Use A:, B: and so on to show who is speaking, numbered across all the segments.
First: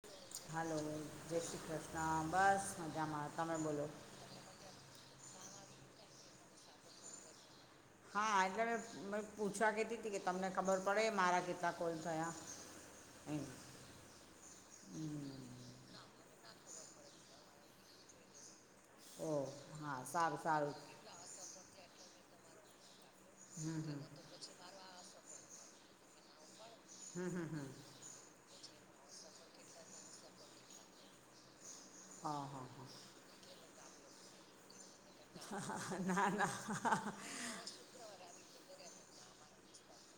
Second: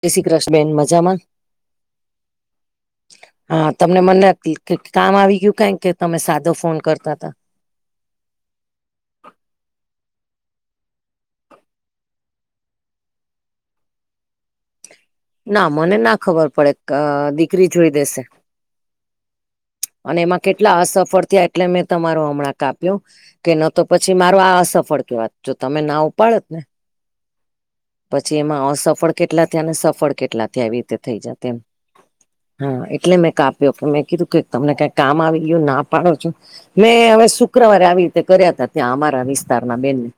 A: જય શ્રી કૃષ બેન
B: હાલો
A: મજામાં
B: જય શ્રી કૃષ્ણ બસ મજામાં તમે
A: હા
B: બોલો
A: તમને મને કે કામ આવી ગયું કાય કે તમે સાદો ફોન કરતા હતા?
B: હા એટલે મેં પૂછવા કીધી તી કે તમને ખબર પડે મારા કેટતા કોલ થયા હમ
A: ના મને ના ખબર પડે દીકરી જોઈ દેશે.
B: ઓ હા
A: અને એમાં
B: સારું
A: કેટલા
B: સારું
A: અસફળ થયા એટલે મેં તમારું હમણાં કાપ્યું કે ન તો પછી મારો આ અસફળ કેવા જો તમે ના ઉપાડ જ ને
B: હમ હમ હમ
A: પછી એમાં અસફળ કેટલા થયા અને સફળ કેટલા થયા એવી રીતે થઈ જા તેમ હા એટલે મેં કાપ્યો કે મેં કીધું કે તમને કઈ કામ આવી ગયું ના
B: હા
A: પાડો છો
B: ના
A: ને હવે શું શુક્રવારે આવી રીતે તે કર્યા તા ત્યાં અમારા વિસ્તારના બેન ને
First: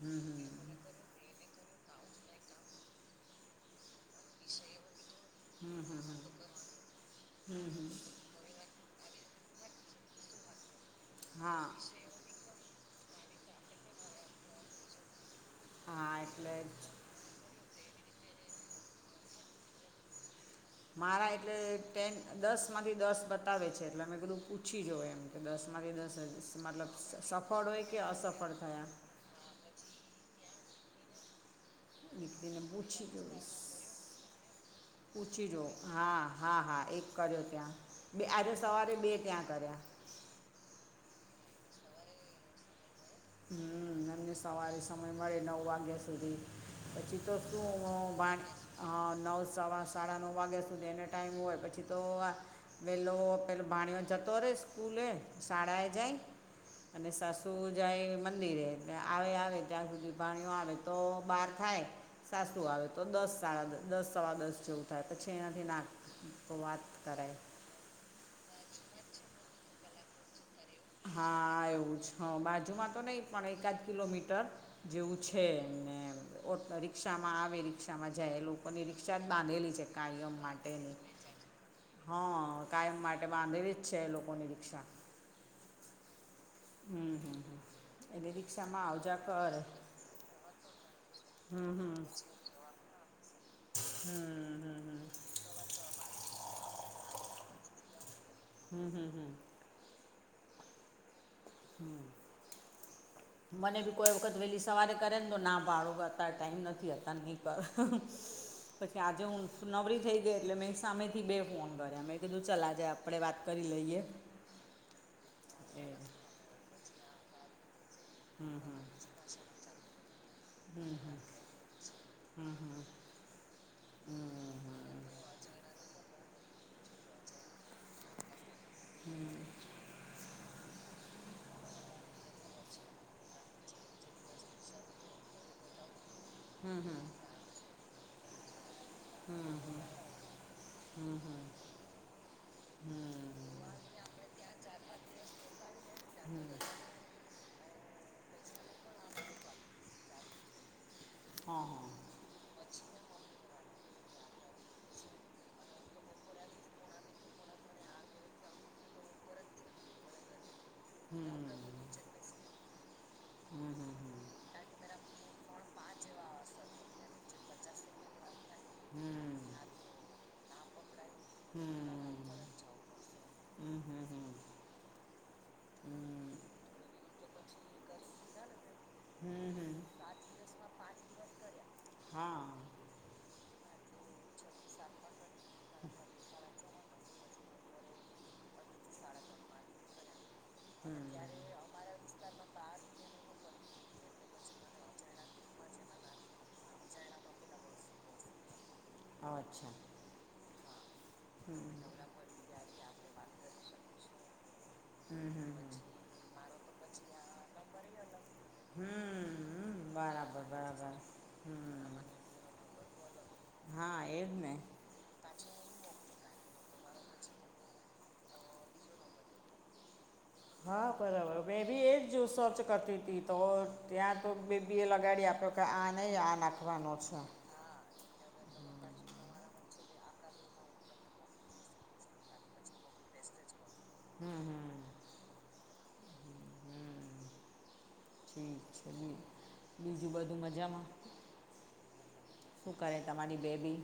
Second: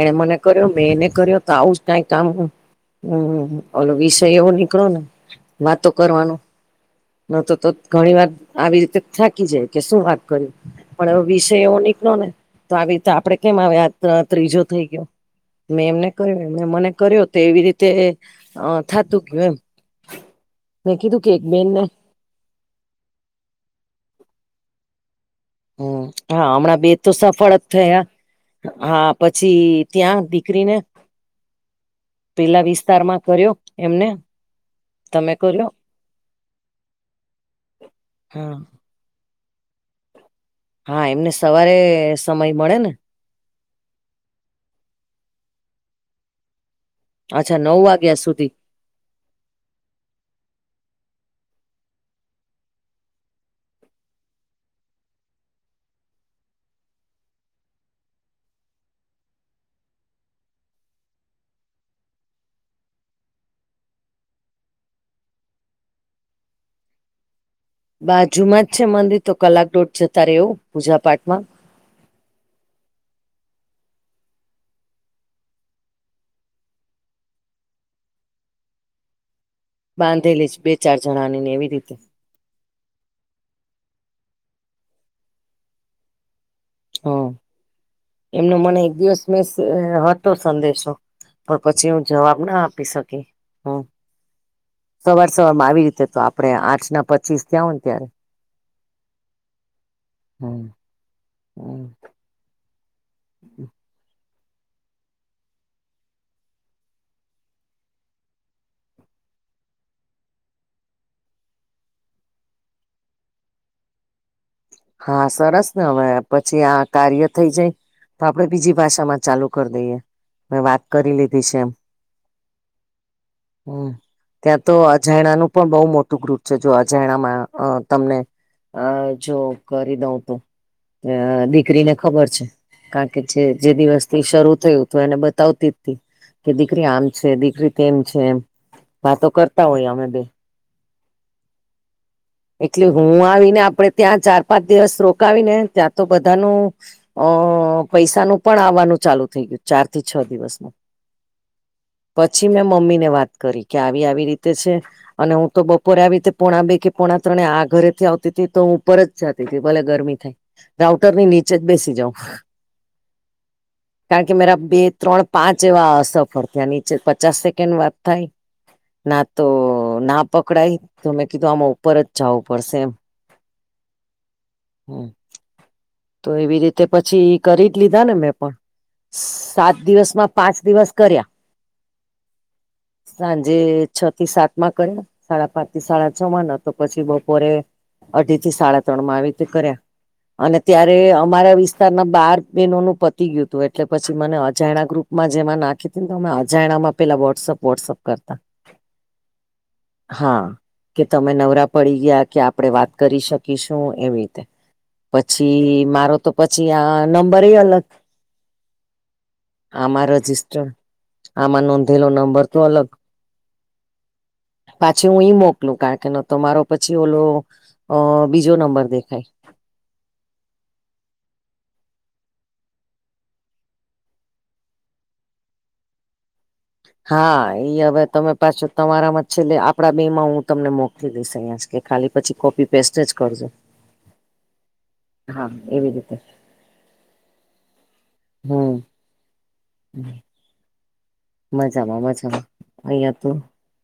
A: એણે મને કર્યો મેં એને કર્યો આવુંજ કઈ કામ હમ્મ ઓલો વિષય એવો નીકળો ને વાતો કરવાનું ન તો તો ઘણી વાર આવી રીતે થાકી જાય કે શું વાત કર પણ એવો વિષય
B: હા
A: એવો નીકળ ને તો આવી રીતે આપડે કેમ આવે આ ત્રીજો થઈ ગયો મેં એમને
B: હા
A: કર્યો
B: એટલે
A: એમને મને કર્યો તો એવી રીતે થતું ગયું એમ મેં કીધું
B: મારા
A: કે એક
B: એટલે
A: બેનને
B: ટેન દસ માંથી દસ બતાવે છે એટલે અમે બધું પૂછી જ એમ એ દસ માથી
A: હમ
B: દસ
A: હા હમણાં બે
B: મતલબ
A: તો જ
B: સફળ હોય કે
A: થયા
B: અસફળ થયા
A: હા પછી ત્યાં દીકરીને
B: લકતિને
A: પેલા
B: બૂછી
A: વિસ્તારમાં
B: પોડીશ
A: કર્યો એમને તમે
B: પૂછી જો
A: કર્યો
B: હા હા હા એક કર્યો ત્યાં બે આજે
A: હા
B: સવારે બે ત્યાં કર્યા
A: હા એમને સવારે સમય મળે ને
B: હમ્મ એમને સવારે સમય મળે નવ વાગ્યા સુધી પછી તો
A: અચ્છા નવ
B: શું
A: વાગ્યા સુધી
B: બાણી હા નવ સવા સાડા નવ વાગ્યા સુધી એનો ટાઈમ હોય પછી તો વેલો પેલો ભણીઓ જતો રહેે સ્કૂલે શાળાએ જાય અને સાસુ જ જ મંદિરે આવે આવે ત્યાં સુધી પાણીઓ આવે તો બહાર થાય સાસું આવે તો દસ સાડા દસ સવા દસ જેવું થાય પછી એનાથી નાખ તો વાત કરાય
A: બાજુમાં જ છે મંદિર તો કલાક દોઢ જતા રહેવું
B: હા એવું છે હં બાજુમાં તો નહીં પણ એકાદ કિલોમીટર જેવું છે એમને ઓટો રીક્ષા માં આવે રીક્ષા મા જાય એ લોકો ની રિક્ષા જ બાંધેલી છે
A: બાંધેલી છે બે ચાર જણાની ને એવી રીતે
B: હં કાયમ માટે બાંધલી જ છે એ લોકોની રિક્ષા
A: હ
B: હમ્મ હમ્મ
A: એમનો મને એક દિવસ મિસ હતો સંદેશો પણ
B: હમ
A: પછી હું જવાબ ના આપી શકી હમ
B: હમ્મ હમ્મ
A: સવાર સવાર માં આવી રીતે તો આપડે આઠ ના પચીસ થયા હો ને ત્યારે
B: હમ્મ હમ્મ હમ્મ
A: હમ્મ
B: હમ્મ મને બી કોઈ વખત વહેલી સવારે કરે તો ના પાડું ટાઈમ નથી અતારે નહીં કર. પછી આજે હું નવરી થઈ ગઈ એટલે મેં સામેથી બે ફોન કર્યા મેં કીધું ચલા જાય આપ આપણે વાત કરી લઈએ.
A: હા સરસ ને હવે પછી આ કાર્ય થઈ જાય તો આપડે બીજી ભાષા માં ચાલુ કરી દઈએ મે વાત કરી લીધી છે એમ હમ્મ ત્યાં તો અજાણાનું પણ બહુ મોટું ગ્રુપ છે જો અજાણામાં અ તમને. હ જો કરી દઉં તો દીકરીને ખબર છે. કારણ કે છે જે દિવસ થી શરૂ થયું હતું એને બતાવતી હતી કે દીકરી આમ છે દીકરી તેમ છે એમ વાતો કરતા હોય અમે બે
B: હમ્મ હમ્મ
A: એટલે હું આવીને આપડણે ત્યાં ચાર પાંચ દિવસ રોકાવી ને ત્યાં તો બધાનું. અ પૈસાનું પણ આવવાનું ચાલુ થઇ ગયું ચાર થી છ દિવસમાં
B: હા હા
A: પછી મેં મમ્મી ને વાત કરી કે આવી આવી રીતે છે અને હું તો બપોરે આવી રીતે પોણા બે કે પોણા ત્રણે આ ઘરે થી આવતી ત તો હું ઉપર જ જતી હતી ભલે ગરમી થાય. રાઉટર ની નીચે જ બેસી જાઉં.
B: હમ હ.
A: કારણ કે મેરા બે ત્રણ પાંચ એવા અસફળ થયા નીચે પચાસ સેકન્ડ વાત થાય. ના તો ના પકડાય તો મે કીધું આમાં. પર જ જવું પડશે એમ હમ. તો એવી રીતે પછી કરી જ લીધા ને મેં પણ. સાત દિવસ માં પાંચ દિવસ કર્યા.
B: હા.
A: સાંજે છ થી સાત માં કર્યા સાડા પાંચ થી સાડા છ માં ન તો પછી બપોરે. અઢી થી સાડા ત્રણ માં આવી રીતે કર્યા. અને ત્યારે અમારા વિસ્તારના બાર બેહેનો નું પતી ગયું હતું એટલે પછી મને અજાણા ગ્રુપ. માં જેમાં નાખી હતી ને તો અમે અજાણામાં પેલા વોટ્સઅપ વોટ્સઅપ કરતા.
B: અચ્છા.
A: હા. કે તમે નવરા પડી ગયા કે આપણે વાત કરી શકીશું એવી રીતે.
B: હમ હમ
A: પછી મારો તો પછી આ નંબર એ અલગ.
B: હમ.
A: આમાં
B: બરાબર
A: રજિસ્ટર
B: બરાબર
A: આમાં
B: હમ
A: નોંધેલો નંબર તો અલગ.
B: હા એજ ને.
A: પાછી હું ઈ મોકલું કારણ કે ન તો મારો પછી ઓલો. અ બીજો નંબર દેખાય.
B: હા બરાબર મેં બી એ જ સર્ચ કરતી હતી તો ત્યાં તો બેબી એ લગાડી આપણે. આપ્યા આ ની આ ના.
A: હા ઈ હવે તમે પાછું તમારામાં છેલ્લે આપડા બે માં હું તમને મોકલી દઈશ અહીં. કે ખાલી પછી કોપી પેસ્ટ જ કરજો
B: હમ હમ
A: હા એવી રીતે.
B: ઠીક
A: હમ.
B: છે બી બીજું બધું મજામાં.
A: મજામાં મજામાં.
B: શું કરે
A: અહિયાં તો
B: તમારી બેબી.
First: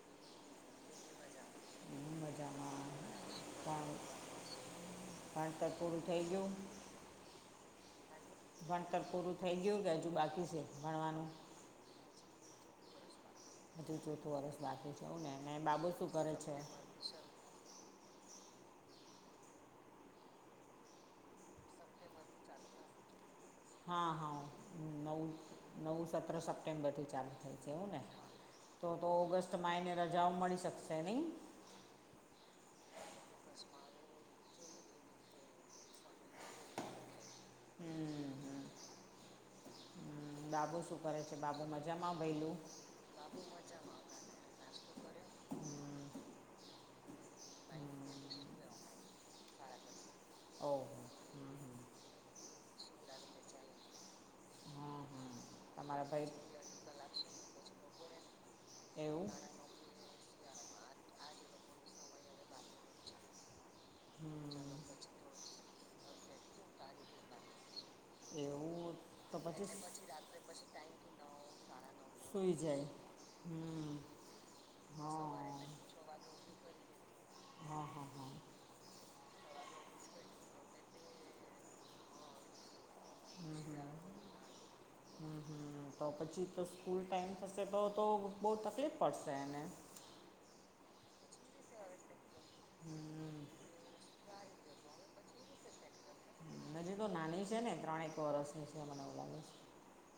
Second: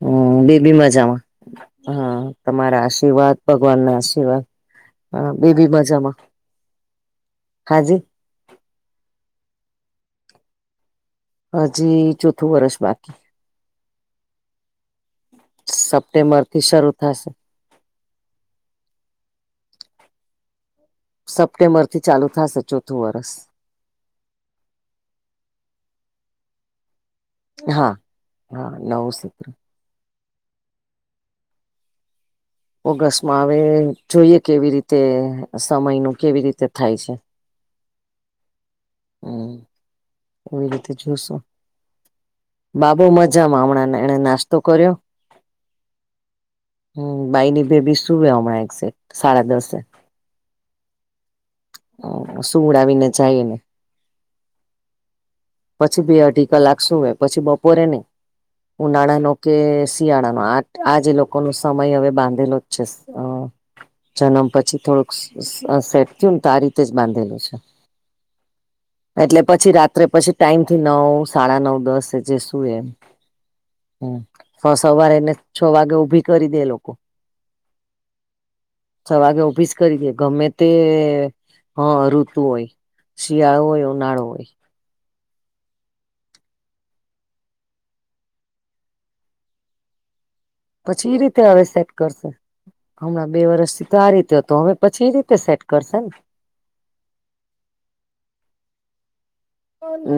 A: હમ બેબી મજામાં
B: હું
A: હા તમારા
B: મજામાં
A: આશીર્વાદ ભગવાન ના
B: પણ
A: આશીર્વાદ. હ બેબી
B: ભણતર પૂરું
A: મજામાં
B: થઈ ગયું
A: હા જી.
B: ભણતર પૂરું થઈ ગયું કે હજુ બાકી છે ભણવાનું.
A: હજી ચોથું વર્ષ બાકી.
B: હજુ ચોથું વર્ષ બાકી છે એવું ને ને બાબો શું કરે
A: સપ્ટેમ્બર
B: છે.
A: [unintelligible] સપ્ટેમ્બર થી ચાલુ થશે ચોથું વરષ.
B: હા હા નવું નવું સત્ર સપ્ટેમ્બરથી ચાલે. થશે એવું
A: હા
B: ને
A: હા
B: તો તો
A: નવ સત્ર
B: ઓગસ્ટમાં એને રજાઓ મળી શકશે નહીં.
A: ઓગસ્ટમાં હવે જોઈએ કેવી રીતે સમય નું કેવી રીતે થાય છે.
B: હમ હમ.
A: હમ.
B: હમ
A: એવી
B: બાબો શું કરે છે બાબો મજામાં ભઈલું.
A: બાબો મજામાં હમણાં એને નાસ્તો કર્યો. હમ બાઈની બેબી સુવે હમણાં એક્ઝેક્ટ સાડા દસે.
B: ઓ.
A: સુંવડાવીને જાય એને
B: હા હા
A: પછી
B: તમારા
A: બે
B: ભાઈ
A: અઢી. કલાક સૂવે પછી બપોરે નહી.
B: એવું
A: ઉનાળાનો કે શિયાળાનો આઠ આજે લોકોનો સમય હવે બાંધેલો જ છે. અ જન્મ
B: હમ,
A: પછી થોડુંક સે સેટ. તો આ રીતે જ બાંધેલું છે
B: એવું તો
A: એટલે પછી રાત્રે પછી. ટાઈમ થી નવ સાડા નવ દસ જે
B: સુઈ
A: શું એમ
B: જાય હમ
A: હ. છ સવારે
B: હા
A: એને છ
B: હા
A: વાગે ઊભી કરી દે લોકો
B: હા હા હા.
A: છ વાગે ઉભીજ કરી છે ગમે તે. હા ઋતુ હોય શિયાળો હોય ઉનાળો હોય.
B: હમ હમ તો પછી તો સ્કૂલ ટાઈમ થશે તો તો બહુ તકલીફ પડશે એને
A: પછી ઈ રીતે હવે સેટ કરશું. હમણાં બે વરષથી તો આ રીતે હતો હવે પછી એ રીતે સેટ કરશે ને
B: હજી તો નાની છે ને ત્રણે એક વરષની છે મને એવું લાગે છે.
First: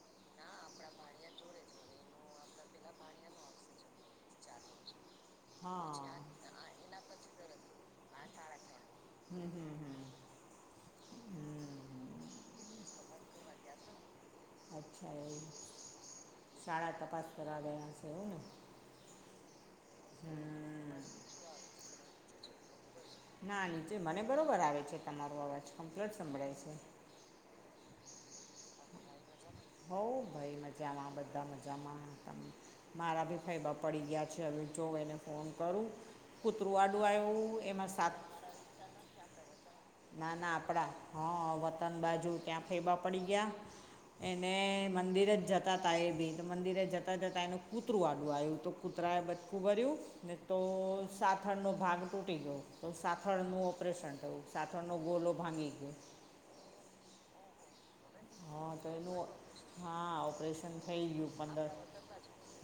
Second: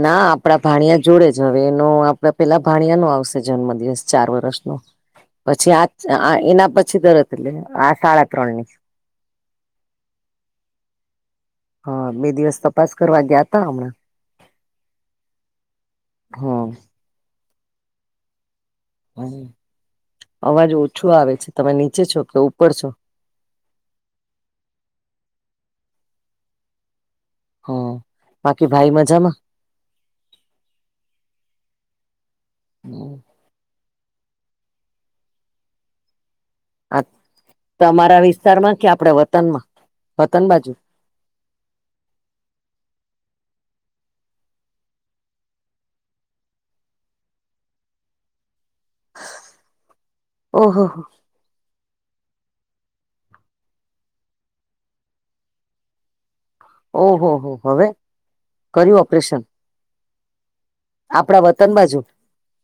A: ના આપડા ભાણિયા જોડે જ હવે એનો આપડા પેલા ભાણિયા નો આવશે જન્મ દિવસ ચાર વર્ષ નો પછી
B: હા
A: આ અ એના પછી તરત લે આ સાડા ત્રણ ની
B: હમ હમ હમ.
A: હા બે દિવસ તપાસ કરવા ગયા તા હમણાં
B: અચ્છા એવું
A: હમ
B: શાળા તપાસ કરવા ગ્યા છો એવુને.
A: અવાજ ઓછો આવે છે તમે નીચે છો કે ઉપર છો
B: ના નીચે મને બરોબર આવે છે તમારો અવાજ કમ્પલેટ સંભળાય છે.
A: હ બાકી ભાઈ મજામાં
B: હોઉ ભાઈ મજામાં બધા મજામાં ત મારા બી ખાઈબા પડી ગયા છે હવે જોઓ એને ફોન કરું કૂતરું આડું આવ્યું એમાં સાત
A: શેરમાં ક્યા આપણેે વતનમાં
B: ના
A: વતન
B: ના
A: બાજુ
B: આપડા હા વતન બાજુ ક્યાં ફેબા પડી ગયા. એને મંદિરે જ જતા હતા એબી તો મંદિરે જતાં જતાં એનું કૂતરું આડૂ આવ્યું તો કૂતરાએ બચકુ ભર્યું. ને તો
A: ઓહો
B: સાથળનો ભાગ તૂટી ગયો તો સાથળનું ઓપરેશન થયું. સાથડ નો ગોલો ભાંગી ગયો.
A: ઓ હો હો હવે.
B: હા તો
A: કર્યું
B: એનું
A: ઓપરેશન
B: હા ઓપરેશન થઈ ગયું
A: આપડા
B: પંદર
A: વતન બાજુ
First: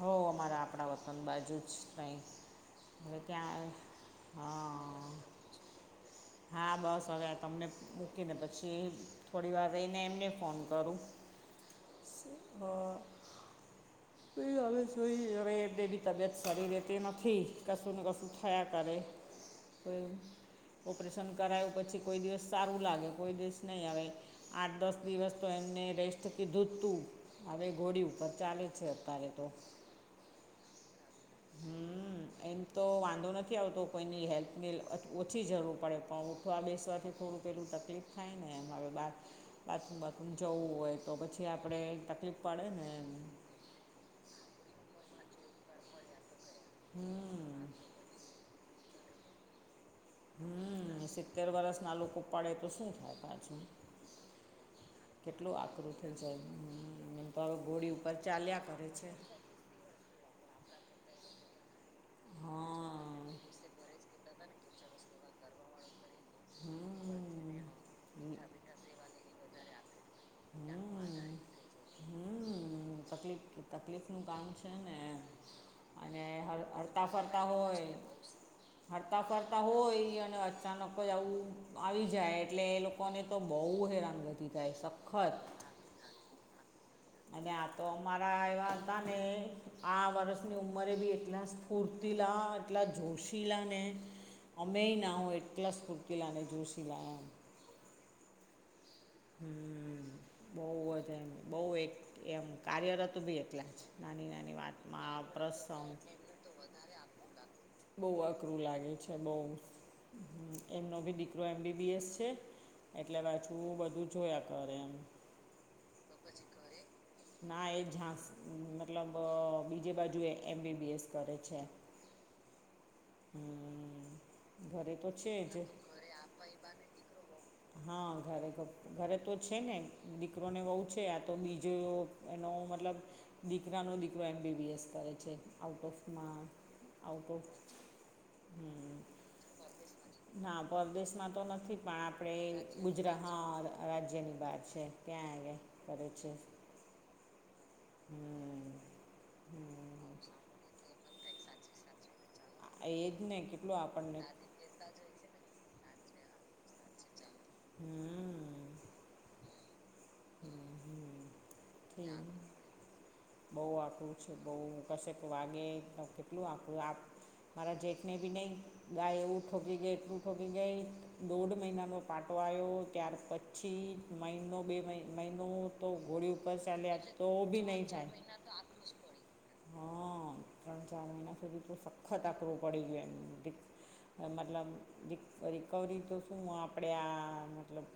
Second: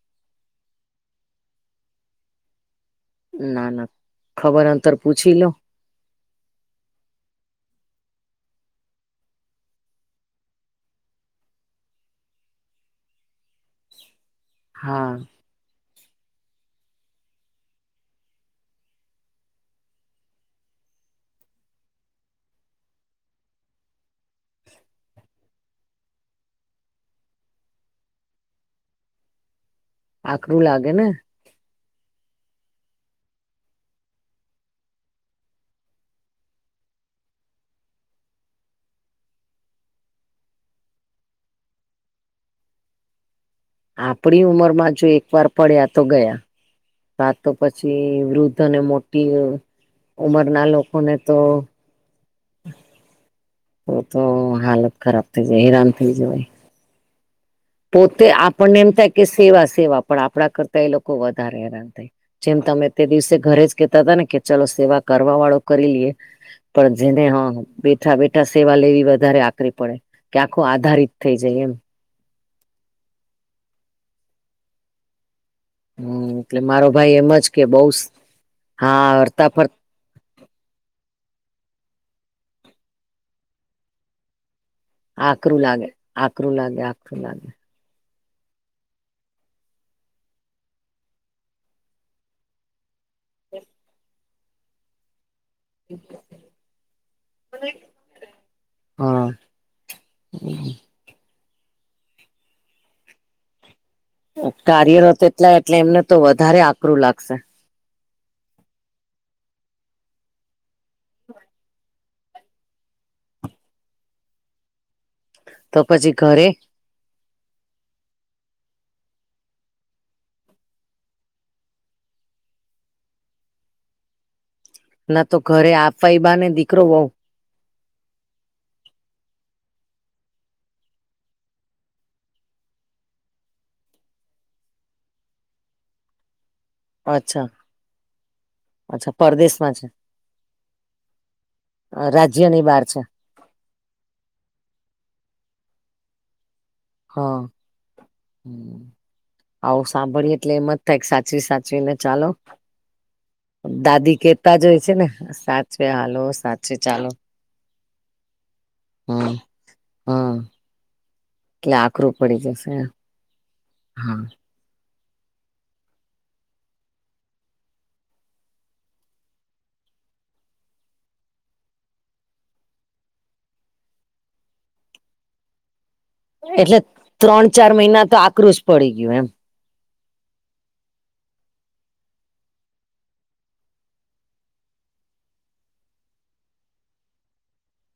B: હો અમારા આપણા વતન બાજુ જ કઈ હવે ત્યાં
A: ના ના ખબર અંતર
B: હા.
A: પૂછી લો
B: હા બસ હવે તમને મૂકીને પછી થોડી વાર રઈને એમને ફોન કરું હો તો હવે
A: હા
B: જોઈ એ હવે તેદિ. તબિયત શરીરે તે નથી કશું ને કશું થયા કરે તો એવું. ઓપરેશન કરાવું પછી કોઈ દિવસ સારું લાગે કોઈ દિવસ નહીં આવે. આઠ દસ દિવસ તો એમને રેસ્ટ કીધું જ તું. હવે ઘોડી ઉપર ચાલે છે અત્યારે તો.
A: આકરું લાગે ને.
B: હમ એમ તો વાંધો નથી આવતો કોઈની હેલ્પની અ ઓછી જરૂર પડે પણ ઉઠવા બેસવાથી થોડું પેલું તકલીફ થાય ને એમ હવે બાર બાથરૂમ બાથરૂમ જવું હોય તો પછી આપણે તકલીફ પડે ને એમ
A: આપણી ઉંમર માં જો એક વાર પડ્યા તો ગયા
B: હમ.
A: આ તો પછી વૃદ્ધ ને મોટી ઉંમરના
B: હમ
A: લોકોને તો
B: સિત્તેર વરસ ના લોકો પડે તો શું થાય પાછું
A: તો હાલત ખરાબ થઈ
B: કેટલું
A: જાય
B: આકૃતો
A: હેરાન થઈ
B: જાય
A: જવાય
B: હમ્મ એમ તો હવે ગોળી
A: પોતે આપણને એમ થાય કે સેવા સેવા પણ આપણા કરતા એ લોકો વધારે હેરાન થાય. જેમ તમે
B: હા
A: તે દિવસે ઘરે જ કેતા હતા ને કે ચલો સેવા કરવા વાળો કરી લઈએ પણ જેને હા
B: હમ
A: બેઠા બેઠા સેવા લેવી વધારે આકરી પડે. કે આખો
B: હમ
A: આધારિત થઈ જાય એમ.
B: હમ તકલીફ તકલીફ નું કામ છે ને. અને
A: હમ
B: હર
A: એટલે મારો ભાઈ એમ
B: હરતા-ફરતા
A: જ કે બઉ
B: હોય,
A: હા હરતા
B: હરતા-ફરતા
A: ફર
B: હોય અને અત અચાનક જ આવું આવી જાય એટલે એ લોકોને તો બહુ હેરાનગતિ થાય. સ
A: આકરું લાગે, આકરું લાગે, હા.
B: અને આપ તો અમારા આવ્યા હતા ને આ વર્ષની ઉંમરે બી એટલા સ્ફૂર્તિલા આટલા જોશીલા ને અમેય ના હોય એટલા સ્ફૂર્તિલા ને જોશીલા એમ.
A: [inaudible] હા
B: હમ્મ. બહુ જ એમ બહુ એક એમ કાર્યરત બી એટલા જ. નાની નાની વાતમાં
A: કાર્યરત
B: આ
A: એટલા એટલે
B: પ્રસંગ
A: એમને તો વધારે આકરું લાગશે.
B: બહું અઘરું લાગે છે બઉ, એમનો ભી દીકરો એમ બી બી એસ છે. એટલે પાછું બધું જોયા કરે એમ.
A: તો પછી ઘરે?
B: ના. એઝાસ મતલબ અહ બીજે બાજુ એ એમ બી બી એસ કરે છે. હમ્મ.
A: ના તો ઘરે આપવાય બહાને દીકરો બહુ
B: હા ઘરે ત ઘરે તો છે ને, દીકરોને વહુ છે. આ તો બીજો એનો મતલબ દીકરાનો દીકરો એમ બી બી એસ કરે છે, આઉટ ઓફ માં આઉટ
A: અચ્છા
B: ઓફ હમ્મ.
A: અચ્છા પરદેશમાં છે
B: ના. પરદેશમાં તો નથી પણ આપ
A: રાજ્યની
B: પણે
A: બહાર છે
B: ગુજરા, હા રાજ્યની બહાર છે, ત્યાં [unintelligible] કરે છે.
A: હા.
B: હમ
A: હમ્મ. આવું
B: હમ
A: સાંભળી એટલે એમ જ થાય કે સાચવી-સાચવી ને ચાલો.
B: હા એજ ને. કેટલું આપણને
A: તા જોય છે ને સાચવે હાલો, સાચવે ચાલો.
B: હમ્મ.
A: હમ્મ, હા.
B: હમ્મ-હમ્મ.
A: એટલે આખરું પડી જશે એમ.
B: બહું આકરું છે બહુ, કશેક વાગે તો કેટલું આકરું. આપ મારાા જેઠને બી નહીં ગાય એવું ઠોકી ગઈ એટલું ઠોકી ગઈ, દોઢ મહિનાનો પાટો આયો, ત્યાર પછ છી મહિનો બે મહી મહિનો તો ઘોડી ઉપર
A: એટલે
B: ચાલ્યા તો
A: ત્રણ
B: ભી
A: ચાર
B: નહીં
A: મહિના તો
B: જાય.
A: આકરું જ પડી ગયું [inaudible]
B: ત્રણ ચાર મહિના સુધી તો સખત આકરું પડી ગયું એમનું [unintelligible] એ મતલબ રિક રિકવરી તો શું આ આપણે આ મતલબ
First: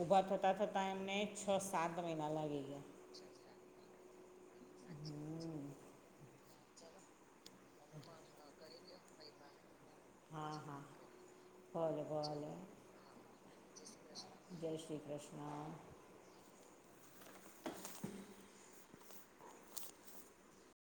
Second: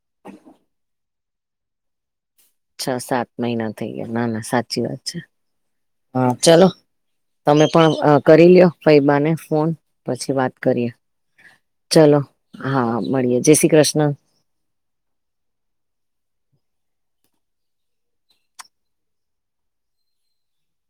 B: ઊભા થતા-થતા એમને છ સાત મહિના લાગી ગયા.
A: છ સાત મહિના થઈ ગયા, ના-ના સાચી વાત છે, હા. ચલો. તમે પણ કરી લ્યો ફઈબાને ફોન. પછી
B: હા
A: વાત
B: હા
A: કરીએ.
B: ભલે
A: ચલો,
B: ભલે
A: હા મળીએે, જય શ્રી કૃષ્ણ.
B: જય શ્રી કૃષ્ણ. [inaudible]